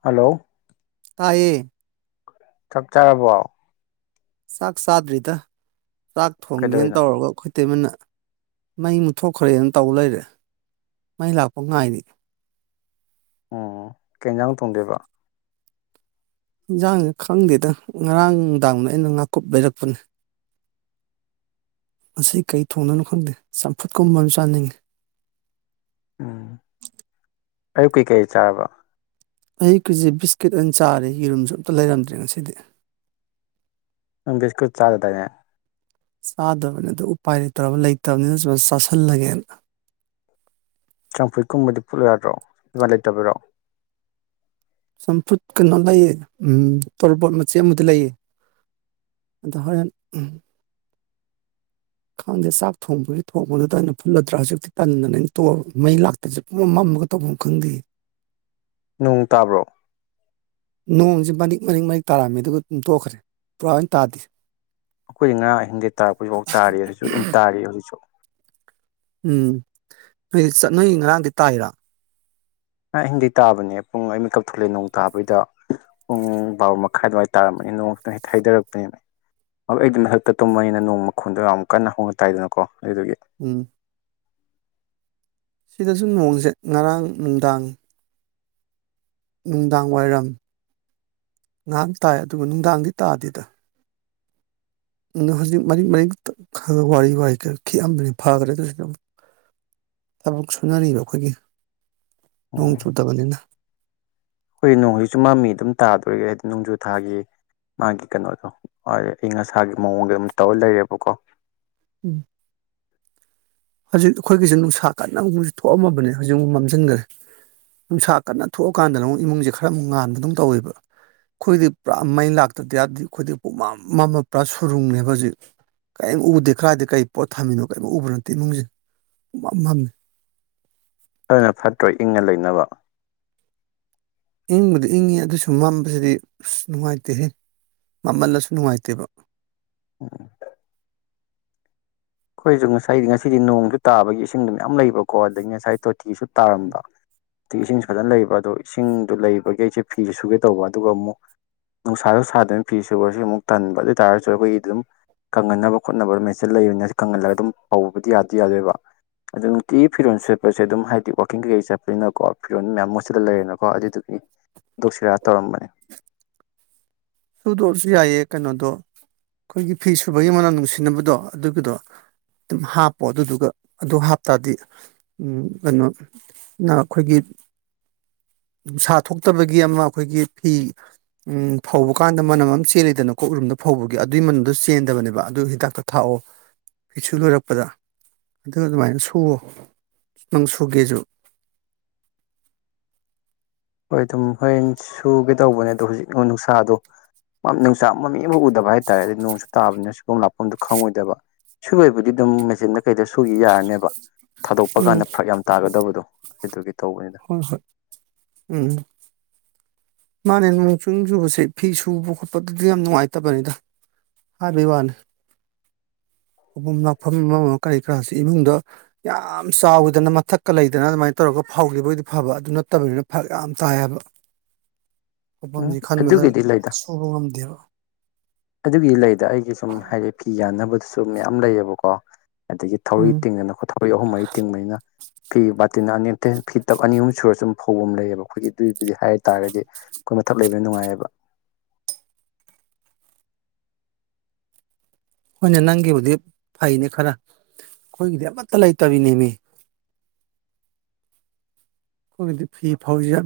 Hello ꯇꯥꯏꯌꯦ ꯆꯥꯛ ꯆꯥꯔꯕꯣ꯫ ꯆꯥꯛ ꯆꯥꯗ꯭ꯔꯤꯗ ꯆꯥꯛ ꯊꯣꯡꯒꯦꯅ ꯀꯩꯗꯧꯔꯤꯅꯣ ꯇꯧꯔꯒ ꯈꯨꯠ꯫ ꯑꯠꯇꯦꯃꯅ ꯃꯩ ꯃꯨꯠꯊꯣꯛꯈ꯭ꯔꯦꯅ ꯇꯧꯕ ꯂꯩꯔꯦ ꯃꯩ ꯂꯥꯛꯄ ꯉꯥꯏꯔꯤ ꯑꯣꯝ ꯀꯦꯟꯟꯁꯥꯡ ꯇꯣꯡꯗꯦꯕ ꯌꯦꯟꯁꯥꯡꯁꯦ ꯈꯪꯗꯦꯗ ꯉꯔꯥꯡ ꯅꯨꯡꯗꯥꯡꯗ ꯑꯩꯅ ꯉꯥꯀꯨꯞ ꯂꯩꯔꯛꯄꯅꯦ ꯑꯁꯤ ꯀꯩ ꯊꯣꯡꯅꯅꯣ ꯈꯪꯗꯦ ꯆꯝꯐꯨꯠꯀꯨꯝꯕ ꯑꯃ ꯆꯥꯅꯤꯡꯉꯤ ꯎꯝ ꯑꯌꯨꯛ ꯀꯩꯀꯩ ꯆꯥꯔꯕ ꯑꯩ ꯀꯦꯖꯤ ꯕꯤꯁꯀꯤꯠ ꯑ ꯑꯣꯏꯅ ꯆꯥꯔꯦ ꯌꯦꯔꯨꯝꯁꯨ ꯑꯝꯇ ꯂꯩꯔꯝꯗ꯭ꯔꯦ ꯉꯁꯤꯗꯤ ꯝ ꯕꯤꯁꯀꯨꯠ ꯆꯥꯖꯗꯅꯦ ꯆꯥꯗꯕꯅꯤ ꯑꯗ ꯎꯄꯥꯏ ꯂꯩꯇ꯭ꯔꯕ ꯂꯩꯇꯕꯅꯤꯅ ꯁꯨꯃꯥꯏꯅ ꯆꯥꯁꯤꯜꯂꯒꯦꯅ ꯆꯝꯐꯨꯔꯤꯠ ꯀꯨꯝꯕꯗꯤ ꯐ ꯄꯨꯠꯂꯣꯏ ꯌꯥꯗ꯭ꯔꯣ ꯑꯗꯨꯃꯥꯏ ꯂꯩꯇꯕꯤꯔꯣ ꯆꯝꯐꯨꯠ ꯀꯩꯅꯣ ꯂꯩꯌꯦ ꯎꯝ ꯇꯣꯔꯕꯣꯠ ꯃꯆꯦ ꯑꯃꯗꯤ ꯂꯩꯌꯦ꯫ ꯑꯗ ꯍꯦꯟ ꯈꯪꯗꯦ ꯆꯥꯛ ꯊꯣꯡꯕꯒꯤ ꯊꯣꯡꯕꯗꯨꯗ ꯑꯩꯅ ꯐꯨꯜꯂꯗ꯭ꯔꯥ ꯍꯧꯖꯤꯛꯇꯤ ꯇꯟꯗ ꯃꯩ ꯂꯥꯛ ꯍꯧꯖꯤꯛ ꯄꯨꯃꯝ ꯃꯝꯃꯒ ꯇꯧꯐꯝ ꯈꯪꯗꯦ ꯅꯣꯡ ꯇꯥꯕ꯭ꯔꯣ ꯅꯣꯡꯁꯦ ꯃꯅꯤꯛ ꯃꯔꯤꯛ ꯃꯔꯤꯛ ꯇꯥꯔꯝꯃꯤ ꯑꯗꯨꯒ ꯗꯨꯝ ꯇꯣꯈ꯭ꯔꯦ ꯄꯨꯔꯥ ꯂꯅ ꯇꯥꯗꯦ ꯑꯩꯈꯣꯏꯗꯤ ꯉꯥ ꯑꯍꯤꯡꯒꯩ ꯇꯥꯔꯛꯄꯁꯤꯐꯥꯎ ꯇꯥꯔꯤ ꯍꯧꯖꯤꯛꯁꯨ ꯑꯗꯨꯝ ꯇꯥꯔꯤ ꯍꯧꯖꯤꯛꯁꯨ ꯎꯝ ꯅꯣꯏ ꯆꯠꯅꯣꯏꯩ ꯉꯔꯥꯡꯗꯤ ꯇꯥꯏꯔꯥ ꯑ ꯍꯤꯡꯗꯩ ꯇꯥꯕꯅꯦ ꯄꯨꯡ ꯑꯅꯤ ꯀꯛꯊꯣꯛꯂꯦ ꯅꯣꯡ ꯇꯥꯕꯩꯗ ꯄꯨꯡ ꯕꯥꯔꯣ ꯃꯈꯥꯏ ꯑꯗꯨꯃꯥꯏꯅ ꯇꯥꯔꯝꯃꯅꯤ ꯅꯣꯡ ꯈꯤꯇꯪ ꯍꯦꯛ ꯍꯩꯗꯔꯛꯄꯅꯦ ꯑꯩꯗꯤ ꯃꯊꯛꯇ ꯇꯨꯝꯕꯅꯤꯅꯥ ꯅꯣꯡ ꯃꯈꯣꯟꯗꯣ ꯌꯥꯝ ꯀꯟꯅ ꯍꯧꯅ ꯇꯥꯏꯗꯅꯀꯣ ꯑꯗꯨꯗꯨꯒꯤ ꯎꯝ ꯁꯤꯗꯁꯨ ꯅꯣꯡꯁꯦ ꯉꯔꯥꯡ ꯅꯨꯡꯗꯥꯡ ꯅꯨꯡꯗꯥꯡ ꯋꯥꯏꯔꯝ ꯉꯥꯏꯍꯥꯛ ꯇꯥꯏ ꯑꯗꯨꯒ ꯅꯨꯡꯗꯥꯡꯗꯤ ꯇꯥꯗꯦꯗ ꯍꯧꯖꯤꯛ ꯃꯔꯤꯛ ꯃꯔꯤꯛ ꯈꯒ ꯋꯥꯔꯤ ꯋꯥ ꯈꯔ ꯈꯤꯛꯑꯗꯅꯤ ꯐꯥꯈ꯭ꯔꯦ ꯑꯗꯨ ꯊꯕꯛ ꯁꯨꯅꯔꯤꯕ ꯑꯩꯈꯣꯏꯒꯤ ꯅꯣꯡ ꯆꯨꯗꯕꯅꯤꯅ ꯍꯈꯣꯏ ꯅꯣꯡ ꯍꯧꯖꯤꯛꯁꯨ ꯃꯃꯤ ꯑꯗꯨꯝ ꯇꯥꯗꯣꯔꯤꯒꯦ ꯍꯥꯏꯗꯤ ꯅꯣꯡꯖꯨ ꯊꯥꯒꯤ ꯃꯥꯒꯤ ꯀꯩꯅꯣꯗꯣꯗꯤ ꯑꯌꯪ ꯑꯁꯥꯒꯤ ꯃꯑꯣꯡꯗ ꯑꯗꯨꯝ ꯇꯧꯔ ꯂꯩꯔꯦꯕꯀꯣ ꯎꯝ ꯍꯧꯖꯤꯛ ꯑꯩꯈꯣꯏꯒꯤꯁꯦ ꯅꯨꯡꯁꯥ ꯀꯟꯅꯒꯨꯝꯕꯁꯨ ꯊꯣꯛꯑꯝꯃꯕꯅꯦ ꯍꯧꯖꯤꯛꯐꯥꯎꯛ ꯃꯝꯁꯤꯟꯈ꯭ꯔꯦ ꯅꯨꯡꯁꯥ ꯀꯟꯅ ꯊꯣꯛꯑꯀꯥꯟꯗꯅ ꯑꯃꯨꯛ ꯏꯃꯨꯡꯁꯦ ꯈꯔ ꯑꯃꯨꯛ ꯉꯥꯟꯕ ꯑꯗꯨꯝ ꯇꯧꯋꯦꯕ ꯑꯩꯈꯣꯏꯗꯤ ꯄꯨꯔꯥ ꯃꯩ ꯂꯥꯛꯇꯗꯤ ꯌꯥꯗꯦ ꯑꯩꯈꯣꯏꯗꯤ ꯄꯨꯃꯝ ꯑꯃꯃ ꯄꯨꯔꯥ ꯁꯨꯔꯨꯡꯅꯦꯕ ꯍꯧꯖꯤꯛ ꯀꯔꯤꯝ ꯎꯕꯗꯦ ꯈꯔꯗꯤ ꯀꯔꯤ ꯄꯣꯠ ꯊꯝꯃꯤꯅꯣ ꯀꯔꯤꯝ ꯎꯕ ꯅꯠꯇꯦ ꯏꯃꯨꯡꯁꯦꯝꯃꯦ ꯑꯗꯨꯅ ꯐꯠꯇ꯭ꯔꯣ ꯏꯪꯉ ꯂꯩꯅꯕ ꯏꯪꯕꯗꯤ ꯏꯪꯉꯤ ꯑꯗꯨꯁꯨ ꯃꯝꯕꯁꯤꯗꯤ ꯑꯁ ꯅꯨꯡꯉꯥꯏꯇꯦꯍꯦ ꯃꯝꯍꯜꯂꯁꯨ ꯅꯨꯡꯉꯥꯏꯇꯦꯕ ꯎ ꯑꯩꯈꯣꯏꯁꯨ ꯉꯁꯥꯏꯗꯤ ꯉꯁꯤꯗꯤ ꯅꯣꯡꯁꯨ ꯇꯥꯕꯒꯤ ꯏꯁꯤꯡꯗ ꯃꯌꯥꯝ ꯂꯩꯕꯀꯣ ꯑꯗꯒꯤ ꯉꯁꯥꯏ ꯇꯤꯁꯨ ꯇꯥꯔꯝꯕ ꯇꯤ ꯏꯁꯤꯡꯁꯨ ꯐꯖꯅ ꯂꯩꯕ ꯑꯗꯣ ꯏꯁꯤꯡꯗꯣ ꯂꯩꯕꯒꯤ ꯑꯩꯁꯦ ꯐꯤꯁꯨ ꯁꯨꯒꯦ ꯇꯧꯕ ꯑꯗꯨꯒ ꯑꯃꯨꯛ ꯅꯨꯡꯁꯥꯗꯁꯥꯗꯅ ꯐꯤꯔꯤꯁꯤꯦ ꯑꯣꯏꯔꯁ ꯑꯃꯨꯛ ꯇꯟꯕ ꯑꯗꯨ ꯑꯣꯏꯇꯥꯥꯔꯒꯁꯨ ꯑꯩꯈꯣꯏꯒꯤ ꯑꯗꯨꯝ ꯀꯪꯍꯟꯅꯕ ꯈꯣꯠꯅꯕ ꯃꯦꯆꯤꯟ ꯂꯩꯕꯅꯦ ꯀꯪꯍꯜꯂꯒ ꯑꯗꯨꯝ ꯐꯧꯕꯗꯤ ꯌꯥꯗꯤ ꯌꯥꯗꯣꯏꯕ ꯑꯗꯨ ꯅꯨꯡꯇꯤꯒꯤ ꯐꯤꯔꯣꯜ ꯁꯦꯠꯄꯁꯦ ꯑꯗꯨꯝ ꯍꯥꯏꯗꯤ ꯋꯥꯛꯀꯤꯡ ꯀꯩꯀꯩ ꯆꯠꯄꯅꯤꯅꯀꯣ ꯐꯤꯔꯣꯜ ꯃꯌꯥꯝ ꯃꯣꯠꯁꯤꯟꯂ ꯂꯩꯔꯦꯅꯀꯣ ꯑꯗꯨꯗꯨꯒꯤ ꯗꯣꯁꯤꯔ ꯇꯧꯔꯝꯕꯅꯦ ꯁꯨꯗꯣꯛꯑꯁꯨ ꯌꯥꯏꯑ ꯀꯩꯅꯣꯗꯣ ꯑꯩꯈꯣꯏꯒꯤ ꯐꯤ ꯁꯨꯕꯒꯤ ꯃꯅꯝ ꯅꯨꯡꯁꯤꯅꯕꯗꯣ ꯑꯗꯨꯒꯤꯗꯣ ꯑꯗꯨꯝ ꯍꯥꯞꯄꯣ ꯑꯗꯨꯗꯨꯒ ꯑꯗꯨ ꯍꯥꯞꯇꯥꯔꯗꯤ ꯎꯝ ꯀꯩꯅꯣ ꯅ ꯑꯩꯈꯣꯏꯒꯤ ꯅꯨꯡꯁꯥ ꯊꯣꯛꯇꯕꯒꯤ ꯑꯃ ꯑꯩꯈꯣꯏꯒꯤ ꯐꯤ ꯎꯝ ꯐꯧꯕ ꯀꯥꯟꯗ ꯃꯅꯝ ꯑꯃ ꯆꯦꯜꯂꯤꯗꯅꯀꯣ ꯔꯨꯝꯗ ꯐꯧꯕꯒꯤ ꯑꯗꯨꯏ ꯃꯅꯝꯗꯣ ꯆꯦꯟꯗꯕꯅꯦꯕ ꯑꯗꯨ ꯍꯤꯗꯥꯛꯇ ꯊꯥꯛꯑꯣ ꯐꯤꯁꯨꯕ ꯂꯣꯏꯔꯛꯄꯗ ꯑꯗꯨ ꯑꯗꯨꯃꯥꯏꯅ ꯁꯨꯋꯣ ꯅꯪ ꯁꯨꯒꯦꯁꯨ ꯍꯣꯏ ꯑꯗꯨꯝ ꯍꯣꯔꯦꯟ ꯁꯨꯒꯦ ꯇꯧꯕꯅꯦ ꯑꯣ ꯍꯧꯖꯤꯛ ꯅꯨꯡꯁꯥꯗꯣ ꯅꯨꯡꯆꯥꯛ ꯃꯃꯤ ꯑꯃꯐꯛ ꯎꯗꯕ ꯍꯥꯏꯇꯥꯔꯦ ꯑꯗꯨꯗꯤ ꯅꯣꯡꯁꯨ ꯇꯥꯕꯅꯤꯅ ꯁꯒꯣꯝ ꯂꯥꯛꯄꯐꯝꯗꯣ ꯈꯪꯉꯣꯏꯗꯕ ꯁꯨꯣꯏꯕꯨꯗꯤ ꯑꯗꯨꯝ ꯃꯦꯆꯤꯟꯗ ꯀꯩꯗ ꯁꯨꯈꯤ ꯌꯥꯔꯅꯦꯕ ꯊꯥꯗꯣꯛꯄ ꯎꯝ ꯀꯥꯟꯗ ꯐꯔꯛ ꯌꯥꯝ ꯇꯥꯒꯗꯕꯗꯣ ꯑꯗꯨꯒꯤ ꯇꯧꯕꯅꯤꯅ ꯍꯣꯏ ꯍꯣꯏ ꯎꯝ ꯃꯥꯅꯦ ꯅꯣꯡ ꯆꯨ ꯆꯨꯕꯁꯦ ꯐꯤ ꯁꯨꯕ ꯈꯣꯠꯄꯗꯗꯤ ꯌꯥꯝ ꯅꯨꯡꯉꯥꯏꯇꯕꯅꯤꯗ ꯍꯥꯏꯕꯩ ꯋꯥꯅꯦ ꯐꯝ ꯂꯥꯛꯐꯝ ꯑꯃ ꯀꯔꯤ ꯀꯔꯥꯁꯤ ꯏꯃꯨꯡꯗ ꯌꯥꯝ ꯆꯥꯎꯗꯅ ꯃꯊꯛꯀ ꯂꯩꯗꯅ ꯑꯗꯨꯃꯥꯏ ꯇꯧꯔꯒ ꯐꯧꯒꯤꯕ ꯑꫭꯏꯗꯤ ꯐꯕ ꯑꯗꯨ ꯅꯠꯇꯕꯅꯤꯅ ꯐꯔꯛ ꯌꯥꯝ ꯇꯥꯏ ꯎꯝ ꯑꯗꯨꯒꯤꯗꯤ ꯂꯩꯗ ꯎꯧꯕ ꯉꯝꯗꯦꯕ ꯑꯗꯨꯒꯤ ꯂꯩꯗ ꯑꯩꯒꯤ ꯁꯨꯝ ꯍꯥꯏꯗꯤ ꯐꯤ ꯌꯥꯟꯅꯕꯗꯨꯁꯨ ꯃꯌꯥꯝ ꯂꯩꯌꯦꯕꯀꯣ ꯑꯗꯒꯤ ꯊꯧꯔꯤ ꯎꯝ ꯇꯤꯡꯗꯅ ꯊꯧꯔꯤ ꯑꯍꯨꯝ ꯃꯔꯤ ꯇꯤꯡꯕꯅꯤꯅ ꯐꯤ ꯕꯥꯇꯤꯟ ꯑꯅꯤ ꯐꯤ ꯇꯞ ꯑꯅꯤ ꯑꯍꯨꯝ ꯁꯨꯔ ꯁꯨꯝ ꯐꯧꯕꯝ ꯂꯩꯌꯦꯕ ꯑꯩꯈꯣꯏꯒꯤ ꯑꯗꯨꯏꯕꯨꯗꯤ ꯍꯥꯏ ꯇꯥꯔꯒꯗꯤ ꯑꯩꯈꯣꯏ ꯃꯊꯛ ꯂꯩꯕꯅ ꯅꯨꯡꯉꯥꯏꯌꯦꯕ ꯍꯣꯏꯅꯦ ꯅꯪꯒꯤꯕꯨꯗꯤ ꯐꯩꯅꯦ ꯈꯔ ꯑꯩꯈꯣꯏꯒꯤꯗꯤ ꯑꯃꯠꯇ ꯂꯩꯇꯕꯤꯅꯦ ꯃꯤ ꯑꯩꯈꯣꯏꯒꯤꯗꯤ ꯐꯤ ꯐꯧꯖꯤꯒ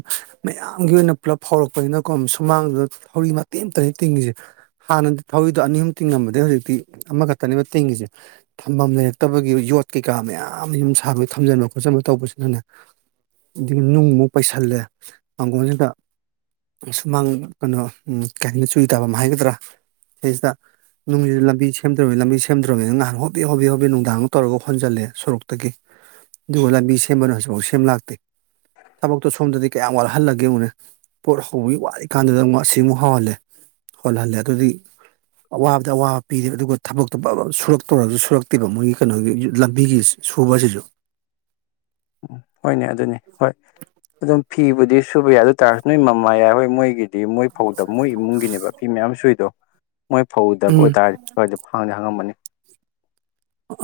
ꯃꯌꯥꯝꯒꯤ ꯑꯣꯏꯅ ꯄꯨꯂꯞ ꯐꯧꯔꯛꯄꯅꯤꯅꯀꯣ ꯁꯨꯃꯥꯡꯗꯨꯗ ꯊꯧꯔꯤ ꯃꯇꯦꯝ ꯑꯃꯇꯅꯤ ꯇꯤꯡꯉꯤꯁꯦ ꯍꯥꯟꯅꯗꯤ ꯊꯧꯔꯤꯗꯣ ꯑꯅꯤ ꯑꯍꯨꯝ ꯇꯤꯡꯉꯝꯕꯗꯩꯩ ꯍꯧꯖꯤꯛꯇꯤ ꯑꯃꯈꯛꯇꯅꯦꯕ ꯇꯤꯡꯉꯤꯁꯦ ꯊꯝꯕꯝ ꯂꯩꯔꯛꯇꯕꯒꯤ ꯌꯣꯠ ꯀꯩꯀꯥ ꯃꯌꯥꯝ ꯌꯨꯝ ꯁꯥꯕꯩ ꯊꯝꯖꯟꯕ ꯈꯣꯠꯆꯟꯕ ꯇꯧꯕꯁꯤꯅꯅꯦ ꯑꯗꯒꯤ ꯅꯨꯡꯃꯨꯛ ꯄꯩꯁꯜꯂꯦ ꯃꯥꯡꯒꯣꯜꯁꯤꯗ ꯁꯨꯃꯥꯡ ꯀꯩꯅꯣ ꯀꯩ ꯍꯥꯏꯅ ꯆꯨꯔꯤ ꯇꯥꯕꯝ ꯍꯥꯏꯒꯗ꯭ꯔꯥ ꯁꯤꯗꯩꯩꯁꯤꯗ ꯅꯨꯡꯁꯤ ꯂꯝꯕꯤ ꯁꯦꯝꯗ꯭ꯇꯧꯕꯅꯤ ꯂꯝꯕꯤ ꯁꯦꯝꯗ꯭ꯔꯧꯕꯅꯤ ꯅꯍꯥꯟ ꯍꯣꯕꯦ ꯍꯣꯕꯦ ꯅꯨꯡꯗꯥꯡꯒ ꯇꯧꯔꯒ ꯍꯣꯟꯖꯜꯂꯦ ꯁꯣꯔꯣꯛꯇꯒꯤ ꯑꯗꯨꯒ ꯂꯝꯕꯤ ꯁꯦꯝꯕꯅ ꯍꯧꯖꯤꯛ ꯄꯥꯎ ꯁꯦꯝ ꯂꯥꯛꯇꯦ ꯊꯕꯛꯇꯣ ꯁꯣꯝꯗꯗꯤ ꯀꯌꯥꯝ ꯋꯥꯠꯍꯜꯂꯒꯦ ꯌꯦꯡꯉꯨꯅꯦ ꯄꯣꯠ ꯍꯧꯕꯒꯤ ꯋꯥꯔꯤ ꯀꯥꯟꯗꯨꯗ ꯑꯃꯨꯛ ꯑꯁꯤꯃꯨꯛ ꯍꯧꯍꯜꯂꯦ ꯍꯣꯜꯍꯜꯂꯦ ꯑꯗꯨꯗꯤ ꯑꯋꯥꯕꯗ ꯑꯋꯥꯕ ꯄꯤꯔꯦ ꯑꯗꯨꯒ ꯊꯕꯛꯇꯣ ꯁꯨꯔꯛꯇꯧꯔꯁꯨ ꯁꯨꯔꯛꯇꯦꯕ ꯃꯣꯏꯒꯤ ꯀꯩꯅꯣꯒꯤ ꯂꯝꯕꯤꯒꯤ ꯁꯨꯕꯁꯤꯁꯨ ꯍꯣꯏꯅꯦ ꯑꯗꯨꯅꯤ ꯍꯣꯏ ꯑꯗꯨꯝ ꯐꯤꯕꯨꯗꯤ ꯁꯨꯕ ꯌꯥꯏ ꯑꯗꯨ ꯇꯥꯔꯁꯨ ꯅꯣꯏ ꯃꯃꯥꯌꯥꯏ ꯍꯣꯏ ꯃꯣꯏꯒꯤ ꯃꯣꯏ ꯐꯧꯗꯕ ꯃꯣꯏ ꯏꯃꯨꯡꯒꯤꯅꯦꯕ ꯐꯤ ꯃꯌꯥꯝ ꯁꯨꯏꯗꯣ ꯃꯣꯏ ꯐꯧꯗꯕ ꯎꯝ ꯑꯣꯏꯇꯥꯔꯗꯤ ꯀꯣꯏꯗꯝ ꯍꯪꯗꯤ ꯍꯥꯡꯉꯝꯕꯅꯤ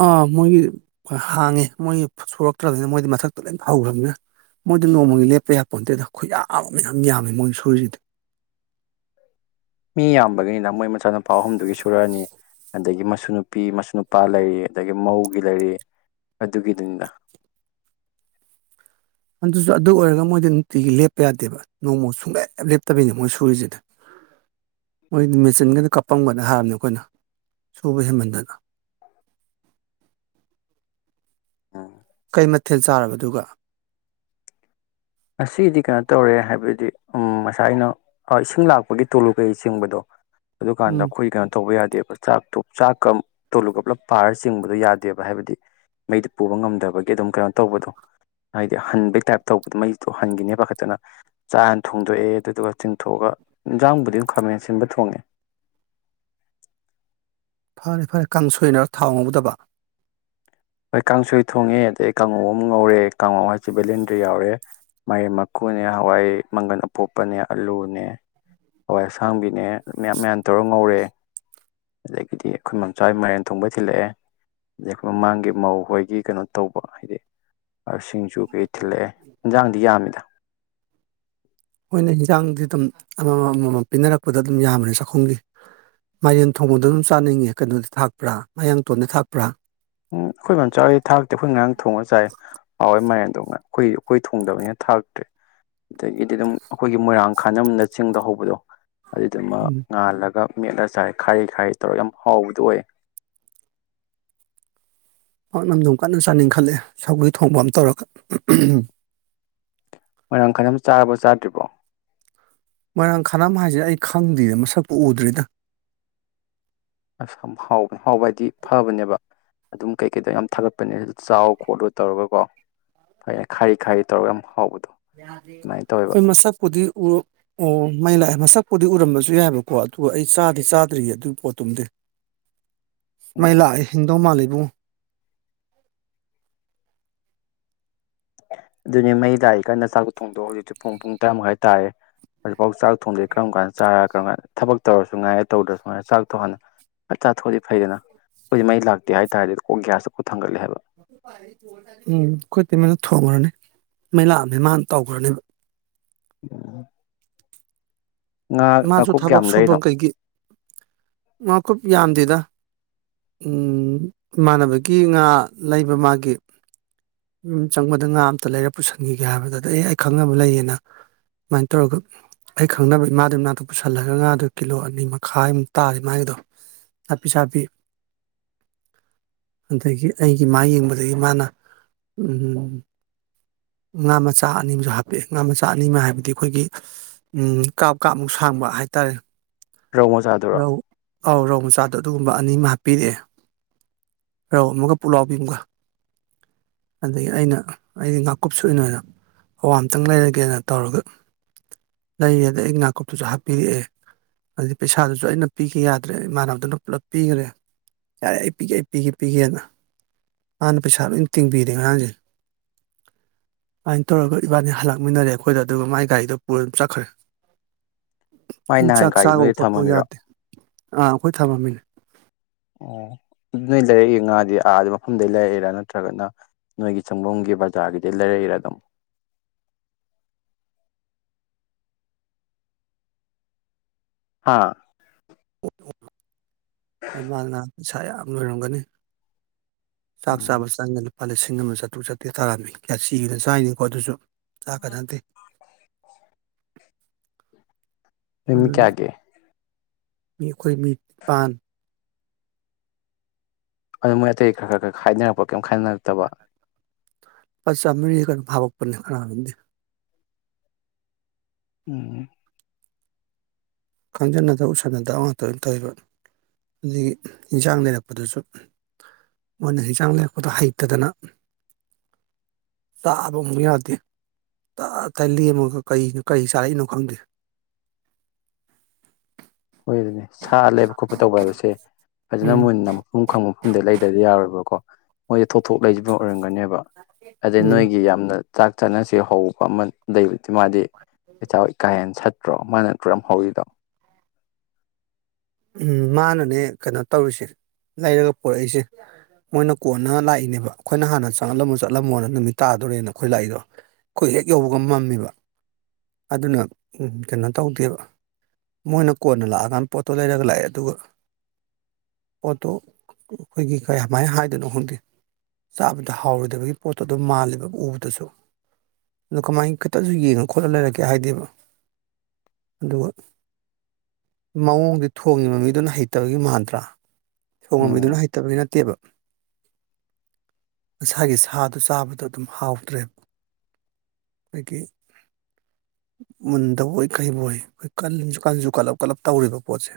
ꯑꯥ ꯃꯣꯏꯒꯤ ꯍꯥꯡꯉꯦ ꯃꯣꯏꯒꯤ ꯁꯣꯔꯛꯇ꯭ꯔꯕꯅꯤꯅ ꯃꯣꯏꯗꯤ ꯃꯊꯛꯇ ꯂꯣꯏ ꯍꯧꯈ꯭ꯔꯕꯅꯤꯅ ꯃꯣꯏꯗ ꯅꯣꯡꯃꯒꯤ ꯂꯦꯞꯄ ꯌꯥꯄꯣꯟꯇꯦꯗ ꯈꯨꯌꯥꯝ ꯃꯌꯥꯝ ꯌꯥꯝꯃꯦ ꯃꯣꯏꯒꯤ ꯁꯨꯔꯤꯁꯤꯗꯤ ꯃꯤ ꯌꯥꯝꯕꯒꯤꯅꯤꯅ ꯃꯣꯏ ꯃꯆꯥꯅꯨꯄꯥ ꯑꯍꯨꯝꯗꯨꯒꯤ ꯁꯨꯔꯛꯑꯅꯤ ꯑꯗꯒꯤ ꯃꯁꯨ ꯅꯨꯄꯤ ꯃꯁꯨ ꯅꯨꯄꯥ ꯂꯩꯔꯤ ꯑꯗꯒꯤ ꯃꯧꯒꯤ ꯂꯩꯔꯤ ꯑꯗꯨꯒꯤꯗꯨꯅꯤꯗ ꯑꯗꯨꯁꯨ ꯑꯗꯨ ꯑꯣꯏꯔꯒ ꯃꯣꯏꯗꯤ ꯅꯨꯡꯇꯤꯒꯤ ꯂꯦꯞꯄ ꯌꯥꯗꯦꯕ ꯅꯣꯡꯕꯨꯡ ꯁꯨꯡꯂꯦꯞ ꯂꯦꯞꯇꯕꯤꯅꯦ ꯃꯣꯏ ꯁꯨꯔꯤꯁꯤꯗ ꯃꯣꯏꯒꯤꯗꯤ ꯃꯦꯆꯤꯟꯒꯟꯅ ꯀꯞꯄꯝꯒꯅ ꯍꯥꯏꯔꯕꯅꯤ ꯑꯩꯈꯣꯏꯅ ꯁꯨꯕ ꯍꯟꯃꯟꯗꯅ ꯎꯝ ꯀꯩ ꯃꯊꯦꯜ ꯆꯥꯔꯕ ꯗꯨꯒ ꯑꯁꯤꯒꯤꯗꯤ ꯀꯩꯅꯣ ꯇꯧꯔꯦ ꯍꯥꯏꯕꯗꯤ ꯉꯁꯥꯏ ꯑꯩꯅ ꯑ ꯏꯁꯤꯡ ꯂꯥꯛꯄꯒꯤ ꯇꯨꯂꯨ ꯀꯩ ꯆꯤꯡꯕꯗꯣ ꯑꯗꯨꯀꯥꯟꯗ ꯎꯝ ꯑꯩꯈꯣꯏ ꯀꯩꯅꯣ ꯇꯧꯕ ꯌꯥꯗꯦꯕ ꯆꯥꯛꯇꯣ ꯆꯥꯛꯀ ꯇꯣꯂꯨ ꯀꯞꯂꯞ ꯄꯥꯔ ꯆꯤꯡꯕꯗꯣ ꯌꯥꯗꯦꯕ ꯍꯥꯏꯕꯗꯤ ꯃꯩꯗꯨ ꯄꯨꯕ ꯉꯝꯗꯕꯒꯤ ꯑꯗꯨꯝ ꯀꯩꯅꯣ ꯇꯧꯕꯗꯣ ꯍꯥꯏꯗꯤ ꯍꯟꯕꯩ ꯇꯥꯏꯞ ꯇꯧꯕꯗꯣ ꯃꯩ ꯍꯟꯈꯤꯅꯦ ꯄꯈꯥꯠ ꯇꯥꯅꯥ ꯆꯥ ꯍꯅ ꯊꯣꯡꯗꯣꯛꯑꯦ ꯑꯗꯨꯗꯨꯒ ꯆꯤꯡꯊꯣꯛꯑꯒ ꯌꯦꯟꯖꯥꯡꯕꯨꯗꯤ ꯑꯗꯨꯝ ꯈꯥꯃꯦꯟ ꯁꯤꯟꯕ ꯊꯣꯡꯉꯦ ꯐꯔꯦ ꯐꯔꯦ ꯀꯥꯡ ꯁꯣꯏꯅ ꯊꯥꯎ ꯉꯧꯗꯕ ꯍꯣꯏ ꯀꯥꯡꯁꯣꯏ ꯊꯣꯡꯉꯦ ꯑꯗꯩ ꯀꯥꯡꯉꯧ ꯑꯃ ꯉꯧꯔꯦ ꯀꯥꯡꯉꯧ ꯍꯥꯏꯦ ꯕꯦꯂꯦꯟꯗ꯭ꯔ ꯌꯥꯎꯔꯦ ꯃꯦꯝ ꯃꯀꯨꯅꯦ ꯍꯋꯥꯏ ꯃꯪꯒꯟ ꯑꯄꯣꯛꯄꯅꯦ ꯑꯂꯨꯅꯦ ꯍꯣꯏ ꯑꯁꯥꯡꯕꯤꯅꯦ ꯃꯌꯥꯝ ꯃꯌꯥꯝ ꯇꯧꯔ ꯉꯧꯔꯦ ꯑꯗꯒꯤꯗꯤ ꯑꯩꯈꯣꯏ ꯃꯆꯥꯒꯤ ꯃꯥꯏꯔꯦꯟ ꯊꯣꯡꯕ ꯊꯤꯜꯂꯛꯑꯦ ꯑꯗꯒꯤ ꯑꯩꯈꯣꯏ ꯃꯃꯥꯡꯒꯤ ꯃꯧ ꯍꯣꯏꯒꯤ ꯀꯩꯅꯣ ꯇꯧꯕ ꯍꯥꯏꯗꯤ ꯁꯤꯡꯁꯨ ꯀꯩ ꯊꯤꯜꯂꯛꯑꯦ ꯏꯟꯖꯥꯡꯗꯤ ꯌꯥꯝꯃꯤꯗ ꯑꯩꯈꯣꯏꯅ ꯏꯟꯖꯥꯡꯗꯤ ꯑꯗꯨꯝ ꯑꯃꯃꯝ ꯑꯃꯃꯝ ꯄꯤꯅꯔꯛꯄꯗ ꯑꯗꯨꯝ ꯌꯥꯝꯕꯅꯦ ꯆꯥꯛꯈꯨꯝꯒꯤ ꯃꯥꯏꯔꯦꯟ ꯊꯣꯡꯕꯗꯨꯝ ꯆꯥꯅꯤꯡꯉꯦ ꯀꯩꯅꯣꯗꯣ ꯊꯥꯛꯄ꯭ꯔꯥ ꯃꯌꯥꯡꯇꯣꯟꯗꯣ ꯊꯥꯛꯄ꯭ꯔꯥ ꯎꯝ ꯑꯩꯈꯣꯏ ꯃꯝꯆꯥ ꯊꯥꯛꯇꯦ ꯑꯩꯈꯣꯏ ꯉꯔꯥꯡ ꯊꯣꯡꯉꯒ ꯆꯥꯏ ꯍꯥꯎꯋꯦ ꯃꯥꯏꯔꯦꯟꯗꯣ ꯑꯩꯈꯣꯏ ꯑꯩꯈꯣꯏ ꯊꯣꯡꯗꯕꯅꯤꯅ ꯊꯥꯛꯇ꯭ꯔꯦ ꯑꯗꯒꯤꯗꯤ ꯑꯗꯨꯝ ꯑꯩꯈꯣꯏꯒꯤ ꯃꯣꯏꯔꯥꯡ ꯈꯥꯅꯝꯅ ꯆꯤꯡꯗ ꯍꯧꯕꯗꯣ ꯑꯗꯨ ꯗꯨꯃ ꯉꯥꯜꯂꯒ ꯃꯦꯠꯂ ꯆꯥꯏ ꯈꯥꯔꯤ ꯈꯥꯔꯤ ꯇꯧꯔꯒ ꯌꯥꯝ ꯍꯥꯎꯕꯗꯨ ꯑꯣꯏ ꯄꯥꯛꯅꯝꯗꯨꯝ ꯀꯟꯅ ꯆꯥꯅꯤꯡꯈꯠꯂꯦ ꯁꯧꯒꯔ꯭ꯤ ꯊꯣꯡꯕ ꯑꯃ ꯇꯧꯔꯒ ꯃꯣꯏꯔꯥꯡ ꯈꯔꯝ ꯆꯥꯔꯕ ꯆꯥꯗ꯭ꯔꯤꯕꯣ ꯃꯣꯏꯔꯥꯡ ꯈꯅꯝ ꯍꯥꯏꯁꯦ ꯑꯩ ꯈꯪꯗ꯭ꯔꯤꯗ ꯃꯁꯛꯄꯨ ꯎꯗ꯭ꯔꯦꯗ ꯍꯕ ꯍꯥꯎꯕ ꯍꯥꯏꯗꯤ ꯐꯕꯅꯦꯕ ꯑꯗꯨꯝ ꯀꯩꯀꯩꯗꯣ ꯌꯥꯝ ꯊꯥꯒꯠꯄꯅꯦ ꯑꯗꯨ ꯆꯥꯎ ꯈꯣꯠꯂꯨ ꯇꯧꯔꯒ ꯀꯣ ꯐꯩꯦ ꯈꯥꯏꯔꯤ ꯈꯥꯏꯔꯤ ꯇꯧꯔꯒ ꯌꯥꯝ ꯍꯥꯎꯕꯗꯣ ꯑꯗꯨꯃꯥꯏꯅ ꯇꯧꯋꯦꯕ ꯑꯩꯈꯣꯏ ꯃꯆꯥꯥꯄꯗꯤ ꯎꯔ ꯑꯣ ꯃꯩ ꯂꯥꯛꯑꯦ ꯃꯁꯛꯄꯨꯗꯤ ꯎꯔꯝꯕꯁꯨ ꯌꯥꯏꯕꯀꯣ ꯑꯗꯨꯒ ꯑꯩ ꯆꯥꯗꯤ ꯆꯥꯗ꯭ꯔꯤꯌꯦ ꯑꯗꯨꯒꯤ ꯄꯣꯠꯇꯨꯝꯗꯤ [inaudible] ꯃꯥꯏ ꯎꯝ ꯂꯥꯛꯑꯦ ꯍꯤꯟꯗꯧ ꯃꯥꯕꯨꯡ ꯑꯗꯨꯅꯦ ꯃꯩ ꯂꯥꯛꯏꯀꯥꯟꯗ ꯆꯥꯛ ꯊꯣꯡꯗꯣ ꯍꯧꯖꯤꯛꯇꯤ ꯄꯨꯡ ꯄꯨꯡ ꯇꯔꯥ ꯃꯈꯉꯥꯏ ꯇꯥꯔꯦ ꯍꯧꯖꯤꯛꯐꯥꯎ ꯆꯥꯛ ꯊꯣꯡꯗꯩ ꯀꯔꯝ ꯀꯥꯟ ꯆꯥꯔꯥ ꯀꯔꯝ ꯀꯥꯟꯗ ꯊꯕꯛꯧꯔꯁꯨꯅꯨꯡꯥꯏꯦ ꯇꯧꯗ꯭ꯔꯁꯨꯃꯥꯏꯅ ꯆꯥꯛ ꯊꯣꯡꯍꯥꯟꯗ ꯆꯥꯛ ꯆꯥꯊꯣꯛꯑꯗꯤ ꯐꯩꯗꯅ ꯑꯩꯈꯣꯏꯗꯤ ꯃꯩ ꯂꯥꯛꯇꯦ ꯍꯥꯏꯇꯥꯔꯦ ꯑꯗꯨ ꯍꯨꯡꯒ꯭ꯌꯥꯁꯇꯨ ꯄꯨꯛ ꯊꯪꯒꯠꯂꯦ ꯍꯥꯏꯕ ꯎꯝ ꯑꯩꯈꯣꯏ ꯏꯇꯩꯃꯅ ꯊꯣꯡꯒ꯭ꯔꯅꯤ ꯃꯩ ꯂꯥꯛꯑꯝꯅꯦ ꯃꯥꯅ ꯇꯧꯒ꯭ꯔꯅꯦꯕ ꯎꯝ ꯉꯥ ꯃꯥꯖꯨ ꯉꯥꯀꯨꯞ ꯊꯕꯛ ꯀꯌꯥꯝ ꯂꯩꯔꯤꯅꯣ ꯁꯨꯕꯒꯩꯒꯤ ꯉꯥꯀꯨꯞ ꯌꯥꯝꯗꯦꯗ ꯎꯝ ꯏꯃꯥꯟꯅꯕꯒꯤ ꯉꯥ ꯂꯩꯕ ꯃꯥꯒꯤ ꯌꯨꯝ ꯆꯪꯕꯗ ꯉꯥ ꯑꯇ ꯂꯩꯔ ꯄꯨꯁꯟꯈꯤꯒꯦ ꯍꯥꯏꯕꯗ ꯑꯗ ꯑꯩ ꯈꯪꯅꯕ ꯂꯩꯌꯦꯅ ꯁꯨꯃꯥꯏꯅ ꯇꯧꯔꯒ ꯑꯩ ꯈꯪꯅꯕ ꯏꯃꯥꯗ ꯏꯃꯅꯥꯗꯣ ꯄꯨꯁꯜꯂꯒ ꯉꯥꯗꯣ ꯀꯤꯂꯣ ꯑꯅꯤ ꯃꯈꯥꯏꯃꯨꯛ ꯇꯥꯔꯦ ꯃꯥꯒꯤꯗꯣ ꯆꯄꯤꯁꯥꯕꯤꯄꯤ ꯑꯗꯒꯤ ꯑꯩꯒꯤ ꯃꯥ ꯌꯦꯡꯕꯗꯒꯤ ꯃꯥꯅ ꯎꯝ ꯎꯝ ꯉꯥ ꯃꯆꯥ ꯑꯅꯤ ꯑꯃꯖꯨ ꯍꯥꯞꯄꯦ ꯉꯥ ꯃꯆꯥ ꯑꯅꯤ ꯑꯃ ꯍꯥꯏꯕꯗꯤ ꯑꯩꯈꯣꯏꯒꯤ ꯎꯝ ꯀꯥꯞ ꯀꯥꯞꯃꯨꯛ ꯁꯥꯡꯕ ꯍꯥꯏꯇꯥꯔꯦ ꯔꯧ ꯃꯣꯖꯥꯗꯨꯔꯣ ꯔꯧ ꯑꯧ ꯔꯧ ꯃꯆꯥꯗꯣ ꯑꯗꯨꯒꯨꯝꯕ ꯑꯅꯤ ꯑꯃ ꯍꯥꯞꯄꯤꯔꯛꯑꯦ ꯔꯧ ꯑꯃꯒ ꯄꯨꯛꯂꯥꯎꯕꯤ ꯑꯃꯒ ꯑꯗꯒꯤ ꯑꯩꯅ ꯑꯩꯒꯤ ꯉꯥꯀꯨꯞ ꯁꯩꯅ ꯑꯣꯏꯅ ꯑꯋꯥ ꯑ ꯑꯃꯇꯪ ꯂꯩꯔꯒꯦꯅ ꯇꯧꯔꯒ ꯂꯩꯌꯦꯗ ꯑꯩ ꯅꯥꯀꯨꯞꯇꯨꯁꯨ ꯍꯥꯞꯄꯤꯔꯛꯑꯦ ꯍꯥꯏꯗꯤ ꯄꯩꯁꯥꯗꯨꯁꯨ ꯑꯩꯅ ꯄꯤꯈꯤ ꯌꯥꯗ꯭ꯔꯦ ꯏꯃꯥꯟꯅꯕꯗꯨꯅ ꯄꯨꯂꯞ ꯄꯤꯈ꯭ꯔꯦ ꯌꯥꯔꯦ ꯑꯩ ꯄꯤꯒꯦ ꯑꯩ ꯄꯤꯒꯦ ꯄꯤꯒꯦꯅ ꯍꯥꯟꯅ ꯄꯩꯁꯥ ꯂꯣꯏ ꯇꯤꯡꯕꯤꯔꯦꯍꯥꯟꯁꯦ ꯑꯗꯨꯃꯥꯏꯅ ꯇꯧꯔꯒ ꯏꯕꯥꯅꯤ ꯍꯜꯂꯛꯃꯤꯟꯅꯔꯦ ꯑꯩꯈꯣꯏꯗ ꯑꯗꯨꯒ ꯃꯥꯏ ꯒꯥꯔꯤꯗꯣ ꯄꯨꯔ ꯑꯗꯨꯝ ꯆꯠꯈ꯭ꯔꯦ ꯃꯥꯏ ꯑꯩꯅ ꯅꯍꯥꯟ ꯆꯥꯛ ꯀꯒꯥꯔꯤ ꯆꯥꯕ ꯅꯣꯏꯗ ꯈꯣꯠꯄ ꯊꯝꯃꯃꯤꯔꯣ ꯌꯥꯗꯦ ꯑꯥ ꯑꯩꯈꯣꯏ ꯊꯝꯕꯝꯃꯤꯅꯦ ꯑꯣ ꯑꯗꯨ ꯅꯣꯏ ꯂꯩꯔꯛꯏꯦ ꯉꯥꯗꯤ ꯑꯥꯗ ꯃꯐꯝꯗꯩ ꯂꯩꯔꯛꯑꯦꯔꯥ ꯅꯠꯇ꯭ꯔꯒꯅ ꯅꯣꯏꯒꯤ ꯆꯪꯒꯝꯒꯤ ꯕꯖꯥꯔꯒꯤꯗꯤꯩ ꯂꯩꯔꯛꯏꯔꯦ ꯑꯗꯨꯝ ꯍꯥꯥ ꯑꯣ ꯑꯗꯨꯃꯅꯅ ꯄꯩꯁꯥ ꯌꯥꯝ ꯂꯣꯏꯔꯝꯒꯅꯤ ꯆꯥꯛ ꯎꯝ ꯆꯥꯕ ꯆꯪꯉ ꯂꯨꯄꯥ ꯂꯤꯁꯤꯡ ꯑꯃ ꯆꯥꯇ꯭ꯔꯨꯛ ꯆꯥꯇ꯭ꯔꯦ ꯇꯔꯥꯅꯤ ꯀꯌꯥ ꯁꯤꯅ ꯆꯥꯔꯤꯅꯤꯀꯣ ꯑꯗꯨꯁꯨ ꯆ ꯀꯖꯇ ꯅꯤꯡꯃꯤ ꯀꯦꯌꯥꯒꯦ ꯃꯤꯈꯣꯏ ꯃꯤ ꯅꯤꯄꯥꯟ ꯑꯗꯨ ꯃꯣꯏ ꯑꯇꯩ ꯈꯔ ꯈꯔ ꯈꯔ ꯈ ꯍꯥꯏꯅꯔꯛꯄ ꯀꯩꯝ ꯈꯥꯏꯅꯔꯛꯇꯕ ꯄ ꯆꯥꯝꯔꯤ ꯀꯩꯅ ꯐꯥꯕꯛꯄꯅꯦ ꯀꯅꯥꯗꯤꯦ ꯎꯝ ꯈꯪꯖꯟꯅꯗ ꯎꯁꯟꯅꯗꯕ ꯉꯥꯛꯇ ꯑꯗꯨꯝ ꯇꯧꯋꯕ ꯑꯗꯒꯤ ꯏꯟꯁꯥꯡ ꯂꯩꯔꯛꯄꯗꯁꯨ ꯃꯣꯏꯅ ꯍꯤꯡꯖꯥꯡ ꯂꯩꯔꯛꯄꯗꯣ ꯍꯩꯇꯗꯅ ꯇꯥꯕ ꯑꯃꯛ ꯌꯥꯗꯦ ꯑ ꯂꯦꯝꯃꯒ ꯀꯔꯤꯩꯅꯣ ꯀꯔꯤ ꯆꯥꯔꯛꯏꯅꯣ ꯈꯪꯗꯦ ꯍꯣꯏ ꯑꯗꯨꯅꯤ ꯁꯥ ꯂꯩꯕ ꯈꯣꯠꯄ ꯇꯧꯕ ꯍꯥꯏꯕꯁꯦ ꯐꯖꯅ ꯃꯨ ꯎꯝ ꯅꯝ ꯃꯐꯝ ꯈꯪꯕ ꯃꯐꯝꯗ ꯂꯩꯗꯗꯤ ꯌꯥꯔꯣꯏꯕꯀꯣ ꯃꯣꯏꯁꯦ ꯊꯣꯊꯣꯛ ꯂꯩꯁꯤꯕ ꯑꯣꯏꯔꯝꯒꯅꯦꯕ ꯑꯗꯩ ꯎꯝ ꯅꯣꯏꯒꯤ ꯌꯥꯝꯅ ꯆꯥꯛ ꯆꯥꯅꯁ ꯍꯧꯕ ꯑꯃ ꯑꯗꯩꯕꯨꯗꯤ ꯃꯥꯗꯤ ꯀꯆꯥꯥꯎꯣꯏ ꯀꯥ ꯍꯦꯟꯅ ꯁꯠꯇ꯭ꯔꯣ ꯃꯥꯅ ꯀꯨꯔꯝ ꯍꯧꯔꯤꯗꯣ ꯎꯝ ꯃꯥꯅꯅꯦ ꯀꯩꯅꯣ ꯇꯧꯔꯤꯁꯦ ꯂꯩꯔꯒ ꯄꯔꯛꯏꯁꯦ ꯃꯣꯏꯅ ꯀꯣꯟꯅ ꯂꯥꯛꯏꯅꯦꯕ ꯑꯩꯈꯣꯏꯅ ꯍꯥꯟꯅ ꯆꯪꯂꯝꯃꯣ ꯆꯠꯂꯝꯃꯣꯅ ꯅꯨꯃꯤꯠ ꯇꯥꯗꯣꯔꯦꯅ ꯑꯩꯈꯣꯏ ꯂꯥꯛꯏꯗꯣ ꯑꯩꯈꯣꯏ ꯍꯦꯛ ꯌꯧꯕꯒ ꯃꯝꯃꯤꯕ ꯑꯗꯨꯅ ꯀꯩꯅꯣ ꯇꯧꯗꯦꯕ ꯃꯣꯏꯅ ꯀꯣꯟꯅ ꯂꯥꯛꯑꯀꯥꯟꯗ ꯄꯣꯠ ꯇꯣ ꯂꯩꯔꯒ ꯂꯥꯛꯑꯦ ꯑꯗꯨꯒ ꯄꯣꯠꯇꯣ ꯑꯩꯈꯣꯏꯒꯤ ꯀꯌꯥꯃꯥꯏꯅ ꯍꯥꯏꯗꯅꯣ ꯈꯪꯗꯦ ꯆꯥꯕꯗ ꯍꯥꯎꯔꯣꯏꯗꯕꯒꯤ ꯄꯣꯠꯇꯣ ꯑꯗꯨꯝ ꯃꯥꯜꯂꯦꯕ ꯎꯕꯗꯁꯨ ꯑꯗꯣ ꯀꯃꯥꯏꯅ ꯈꯤꯇꯁꯨ ꯌꯦꯡꯉ ꯈꯣꯠꯂ ꯂꯩꯔꯒꯦ ꯍꯥꯏꯗꯦꯕ ꯑꯗꯨꯒ ꯃꯑꯣꯡ ꯑꯗꯨ ꯊꯣꯡꯉꯤꯕ ꯃꯤꯗꯨꯅ ꯍꯩꯇꯕꯒꯤ ꯃꯥꯟꯗ꯭ꯔꯥ ꯊꯣꯡꯕ ꯎꯝ ꯃꯤꯗꯨꯅ ꯍꯩꯇꯕꯒꯤ ꯅꯠꯇꯦꯕ ꯃꯁꯥꯒꯤ ꯁꯥꯗꯨꯣ ꯆꯥꯕꯗꯣ ꯑꯗꯨꯝ ꯍꯥꯎꯗ꯭ꯔꯦꯕ ꯑꯩꯗꯒꯤ ꯃꯨꯟꯗꯕ ꯑꯣꯏ ꯀꯩꯕꯨ ꯑꯣꯏ ꯑꯩꯈꯣꯏ ꯀꯟꯁꯨ ꯀꯟꯁꯨ ꯀꯜꯂꯞ ꯀꯂꯞ ꯇꯧꯔꯤꯕꯀꯣ ꯄꯣꯁꯦ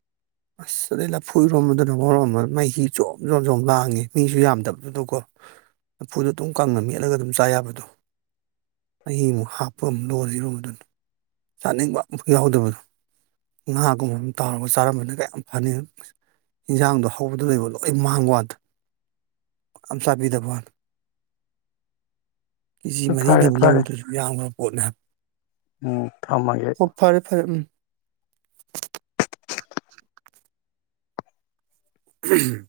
[inaudible] ꯑꯁ ꯑꯗꯩ ꯂꯐꯨꯔꯣꯝꯝꯕꯗꯨꯅ ꯉꯔꯣꯝꯕ ꯃꯍꯤꯖꯣꯝ ꯖꯣꯝ ꯣꯝ ꯂꯥꯡꯉꯦ ꯃꯤꯁꯨ ꯌꯥꯝꯗꯕꯗꯨꯅꯀꯣ ꯂꯐꯨꯗꯣ ꯑꯗꯨꯝ ꯀꯪꯅ ꯃꯦꯠꯂꯒ ꯑꯗꯨꯝ ꯆꯥ ꯌꯥꯕꯗꯣ ꯑꯩꯃꯨꯛ ꯍꯥꯞꯄ ꯑꯃ ꯂꯣꯁꯤꯔꯣꯝꯗꯅ ꯆꯥꯅꯤꯡꯕ ꯑꯃꯝꯛ ꯌꯥꯎꯗꯕꯗꯣ ꯉꯥꯒꯨꯝꯕ ꯑꯃ ꯇꯥꯎꯔꯒ ꯆꯥꯔꯝꯕꯅ ꯀꯌꯥꯝ ꯐꯅꯤ ꯌꯦꯟꯖꯥꯡꯗꯣ ꯍꯧꯕꯗ ꯂꯩꯕ ꯂꯣꯏ ꯃꯥꯡꯕ ꯋꯥꯗ ꯑꯝꯁꯥꯕꯤꯗꯕꯜ [inaudible] ꯀꯦꯖꯤ ꯐꯔꯦ ꯃꯔꯤꯅꯤꯃꯤ ꯐꯔꯦ ꯂꯧꯔꯤꯗꯗꯨꯁꯨ ꯌꯥꯝꯕ ꯄꯣꯠꯅꯦ ꯍꯥꯏ ꯎꯝ ꯊꯃꯦ ꯐꯔꯦ ꯐꯔꯦ ꯎꯝ ꯎ